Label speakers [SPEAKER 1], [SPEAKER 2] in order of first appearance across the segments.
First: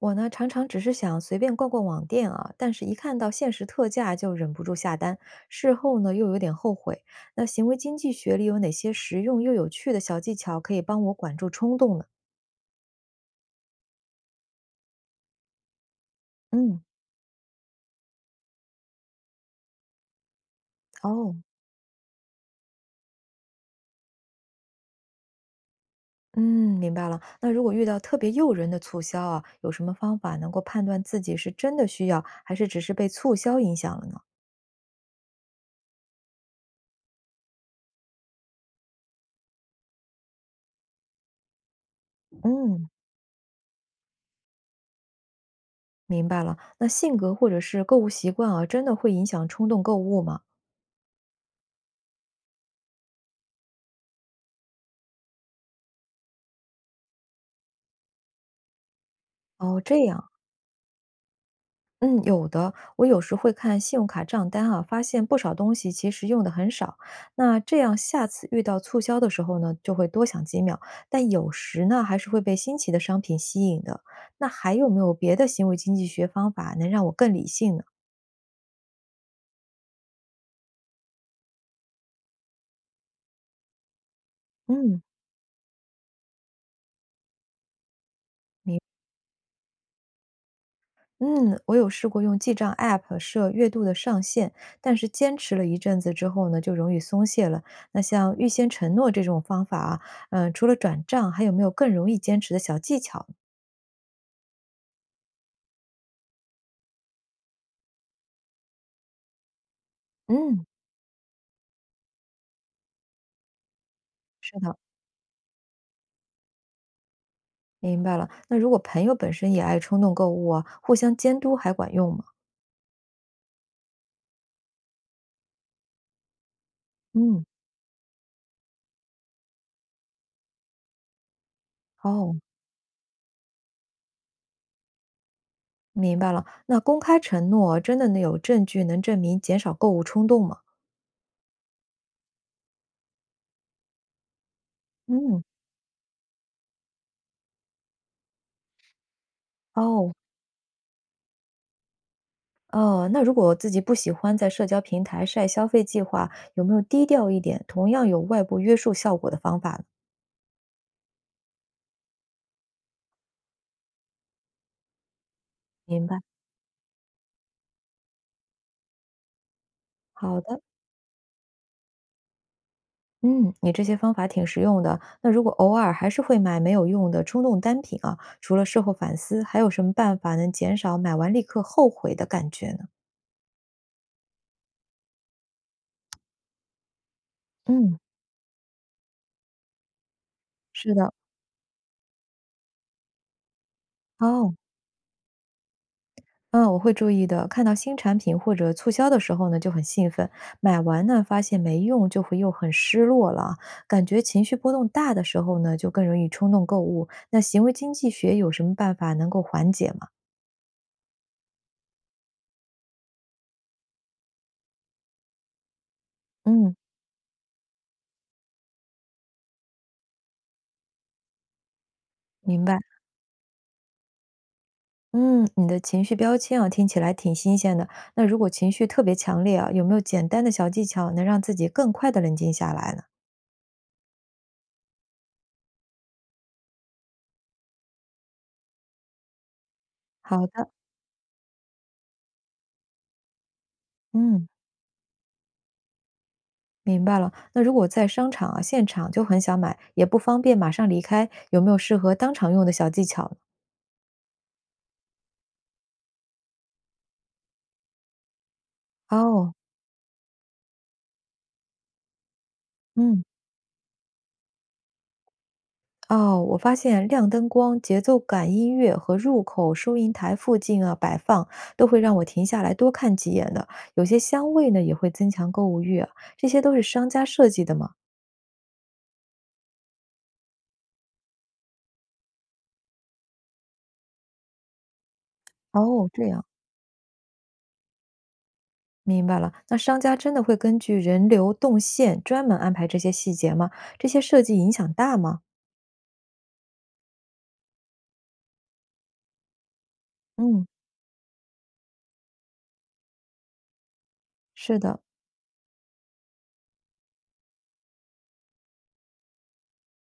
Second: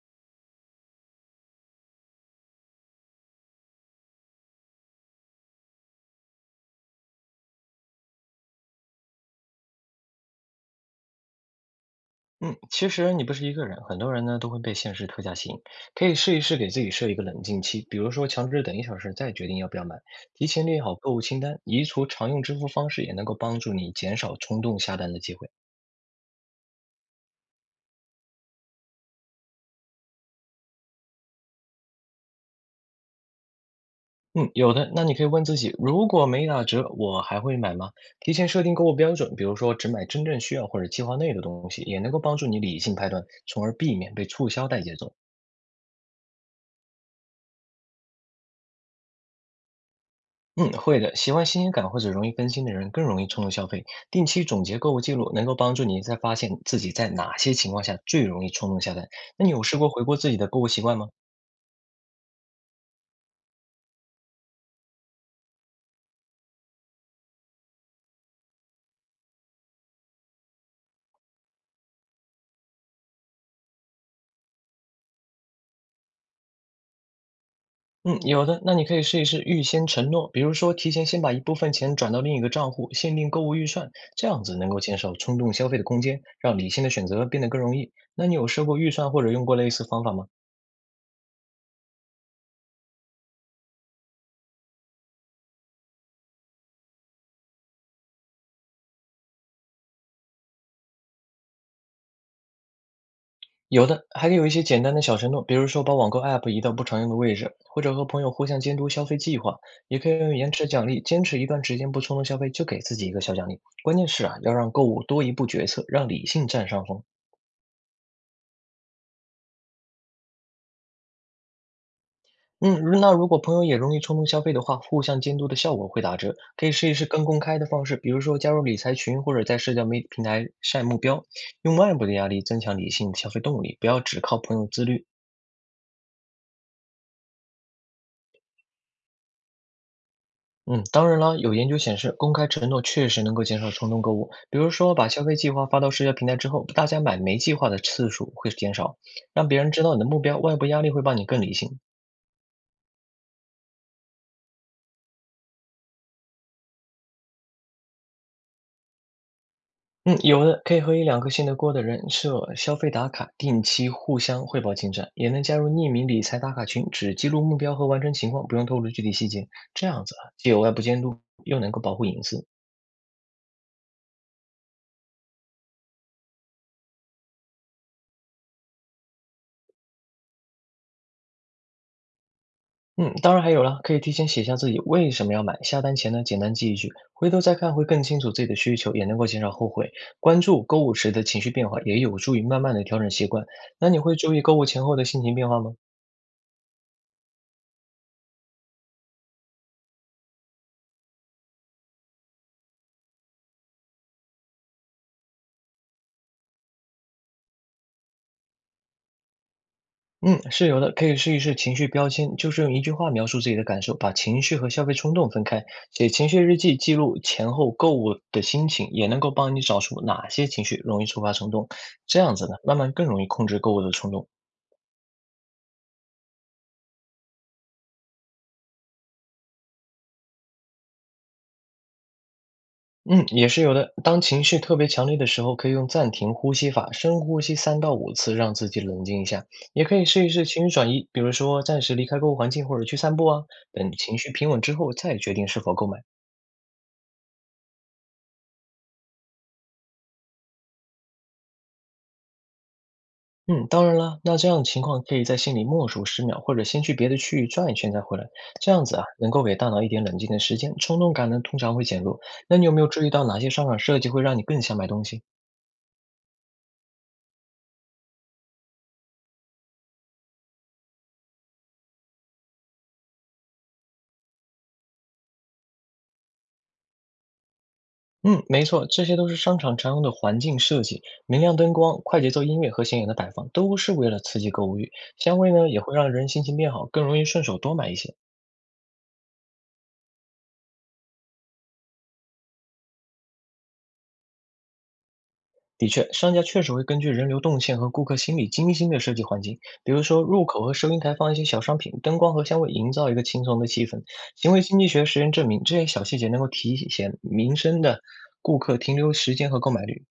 [SPEAKER 1] 我呢，常常只是想随便逛逛网店啊，但是一看到限时特价就忍不住下单，事后呢又有点后悔。那行为经济学里有哪些实用又有趣的小技巧可以帮我管住冲动呢？
[SPEAKER 2] 嗯，其实你不是一个人，很多人呢都会被现实特价吸引，可以试一试给
[SPEAKER 1] 嗯，
[SPEAKER 2] 自己设一个冷静期，比如说强制等1小时再决定要不要买，提前列好购物
[SPEAKER 1] 哦，
[SPEAKER 2] 清单，移除常用支付方式也能够帮助你减少冲动下单的机会。
[SPEAKER 1] 嗯，明白了。那如果遇到特别诱人的促销啊，有什么方法能够判断自己是真的需要，还是只是被促销影响了呢？
[SPEAKER 2] 嗯，有的，那你可以问自己，如果没打折，我还会买吗？提前设定购物标准，比如说只买真正需要或者计划内的东西，也能够帮助你理
[SPEAKER 1] 嗯，
[SPEAKER 2] 性判断，从而避免被促销带节奏。
[SPEAKER 1] 明白了。那性格或者是购物习惯啊，真的会影响冲动购物吗？
[SPEAKER 2] 嗯，会的。喜欢新鲜感或者容易分心的人更容易冲动消费。定期总结购物记录，能够帮助你在发现自己在哪些情况下最容易冲动下单。那你有试
[SPEAKER 1] 哦，
[SPEAKER 2] 过
[SPEAKER 1] 这
[SPEAKER 2] 回顾
[SPEAKER 1] 样
[SPEAKER 2] 自己
[SPEAKER 1] 啊。
[SPEAKER 2] 的购物习惯吗？
[SPEAKER 1] 嗯，有的。我有时会看信用卡账单啊，发现不少东西其实用的很少。那这样下次遇到促销的时候呢，就会多想几秒。但有时呢，还是会被新奇的商品吸引的。那还有没有别的行为经济学方法能让我更理性呢？
[SPEAKER 2] 嗯，有的。那你可以试一试预先承诺，比如说提前先把一部分钱转到另一个账户，限定购物预算，这样子能够减
[SPEAKER 1] 嗯，
[SPEAKER 2] 少冲动消费的空间，让理性的选择变得更容易。那你有设过
[SPEAKER 1] 明。
[SPEAKER 2] 预算或者用过类似方法吗？
[SPEAKER 1] 嗯，我有试过用记账 App 设月度的上限，但是坚持了一阵子之后呢，就容易松懈了。那像预先承诺这种方法啊，除了转账，还有没有更容易坚持的小技巧？
[SPEAKER 2] 有的，还可以有一些简单的小承诺，比如说把网购 App 移到不常用的位置，或者和朋友互相监督消费计划，也可以用延
[SPEAKER 1] 嗯，
[SPEAKER 2] 迟奖励，坚持一段时间不冲动消费，就给自己一个小奖励。关键是啊，要
[SPEAKER 1] 是
[SPEAKER 2] 让
[SPEAKER 1] 的，
[SPEAKER 2] 购物多一步决策，让理性占上风。
[SPEAKER 1] 明白了。那如果朋友本身也爱冲动购物啊，互相监督还管用吗？
[SPEAKER 2] 嗯，那如果朋友也容易冲动消费的话，互相监督的效果会打折。可以试一试更公
[SPEAKER 1] 嗯，
[SPEAKER 2] 开的方式，比如说加入理财群，或者在社交媒体平台晒目标，用外部的压
[SPEAKER 1] 哦，
[SPEAKER 2] 力增强理性消费动力，不要只靠朋友自律。
[SPEAKER 1] 明白了。那公开承诺真的能有证据能证明减少购物冲动吗？
[SPEAKER 2] 嗯，当然了，有研究显示，公开承诺确实能够减少冲动购物。比如说，把消费
[SPEAKER 1] 嗯，
[SPEAKER 2] 计划发到社交平台之后，大家买没计划的次数会减少，让别人知道你的
[SPEAKER 1] 哦，
[SPEAKER 2] 目标，外部压力会帮你更理性。
[SPEAKER 1] 哦，那如果自己不喜欢在社交平台晒消费计划，有没有低调一点，同样有外部约束效果的方法呢？
[SPEAKER 2] 嗯，有的可以和1-2个信得过的人设消费打卡，定期互相汇报进展，也能加入匿
[SPEAKER 1] 明
[SPEAKER 2] 名
[SPEAKER 1] 白。
[SPEAKER 2] 理财打卡群，只记录目标和完成情况，不用透露具体细节。这样子啊，
[SPEAKER 1] 好
[SPEAKER 2] 既
[SPEAKER 1] 的。
[SPEAKER 2] 有外部监督，又能够保护隐私。
[SPEAKER 1] 嗯，你这些方法挺实用的。那如果偶尔还是会买没有用的冲动单品啊，除了事后反思，还有什么办法能减少买完立刻后悔的感觉呢？
[SPEAKER 2] 嗯，当然还有了，可以提前写下自己为什么要买，下单前呢，简单记一句，回头再看会
[SPEAKER 1] 嗯，
[SPEAKER 2] 更清楚自己的需求，也能够减少后悔。关注购物
[SPEAKER 1] 是
[SPEAKER 2] 时
[SPEAKER 1] 的，
[SPEAKER 2] 的情绪变化，也有助于慢慢的调整习惯。那你会注意
[SPEAKER 1] 哦，
[SPEAKER 2] 购物前后的心情变化吗？
[SPEAKER 1] 嗯，我会注意的。看到新产品或者促销的时候呢，就很兴奋；买完呢，发现没用，就会又很失落了啊，感觉情绪波动大的时候呢，就更容易冲动购物。那行为经济学有什么办法能够缓解吗？
[SPEAKER 2] 嗯，是有的，可以试一试情绪标签，就是用一句话描述自己的感受，把情绪和消费冲动分开。写情绪日
[SPEAKER 1] 嗯，
[SPEAKER 2] 记，记录前后购物的心情，也能够帮你找出哪些情绪容易触发冲动。这样子呢，
[SPEAKER 1] 明
[SPEAKER 2] 慢
[SPEAKER 1] 白。
[SPEAKER 2] 慢更容易控制购物的冲动。
[SPEAKER 1] 嗯，你的情绪标签啊，听起来挺新鲜的。那如果情绪特别强烈啊，有没有简单的小技巧能让自己更快的冷静下来呢？
[SPEAKER 2] 嗯，也是有的。当情绪特别强烈的时候，可以用暂停呼吸法，深呼吸3到5次，让自己冷静一下。也可以试一试
[SPEAKER 1] 好
[SPEAKER 2] 情
[SPEAKER 1] 的，
[SPEAKER 2] 绪转移，比如说暂时离开购物环境或者去散步啊。等情绪
[SPEAKER 1] 嗯，
[SPEAKER 2] 平稳之后，再决定是否购买。
[SPEAKER 1] 明白了。那如果在商场啊，现场就很想买，也不方便马上离开，有没有适合当场用的小技巧呢？
[SPEAKER 2] 嗯，当然了，那这样的情况可以在心里默数10秒，或者先去别的区域转一圈再回来。这样子啊，能够
[SPEAKER 1] 哦，
[SPEAKER 2] 给大脑一点冷静的时间，冲动感呢通常会减弱。那你有没有注意
[SPEAKER 1] 嗯，
[SPEAKER 2] 到哪些商场设计会让你更想买东西？
[SPEAKER 1] 哦，我发现亮灯光、节奏感音乐和入口收银台附近啊摆放，都会让我停下来多看几眼的。有些香味呢，也会增强购物欲啊，这些都是商家设计的吗？
[SPEAKER 2] 嗯，没错，这些都是商场常用的环境设计，明亮灯光、快节奏音乐和显眼的摆放，都是为了刺激购物欲。香味呢，也会
[SPEAKER 1] 哦，
[SPEAKER 2] 让
[SPEAKER 1] 这
[SPEAKER 2] 人心
[SPEAKER 1] 样，
[SPEAKER 2] 情变好，更容易顺手多买一些。
[SPEAKER 1] 明白了。那商家真的会根据人流动线专门安排这些细节吗？这些设计影响大吗？
[SPEAKER 2] 的确，商家确实会根据人流动线和顾客心理精心的设计环境，比如说入口
[SPEAKER 1] 嗯，
[SPEAKER 2] 和收银台放一些小商品，灯光和香味营造一个轻松的气氛。行为
[SPEAKER 1] 是
[SPEAKER 2] 经济
[SPEAKER 1] 的。
[SPEAKER 2] 学实验证明，这些小细节能够提前民生的顾客停留时间和购买率。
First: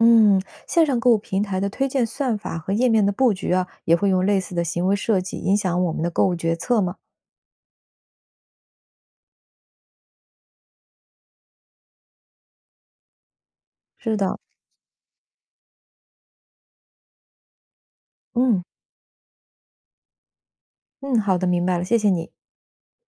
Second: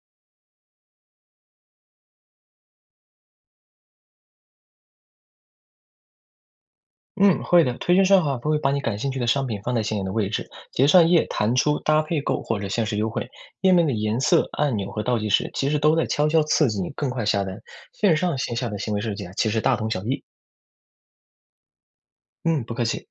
[SPEAKER 1] 嗯，线上购物平台的推荐算法和页面的布局啊，也会用类似的行为设计影响我们的购物决策吗？
[SPEAKER 2] 嗯，会的。推荐算法会把你感兴趣的商品放在显眼的位置，结算页弹出搭配购或者限时优惠，页面的
[SPEAKER 1] 是
[SPEAKER 2] 颜
[SPEAKER 1] 的。
[SPEAKER 2] 色、按钮和倒计时其实都在悄悄刺激你更快下单。线上线
[SPEAKER 1] 嗯
[SPEAKER 2] 下的行为设计啊，其实大同小异。
[SPEAKER 1] 嗯，好的，明白了，谢谢你。
[SPEAKER 2] 嗯，不客气。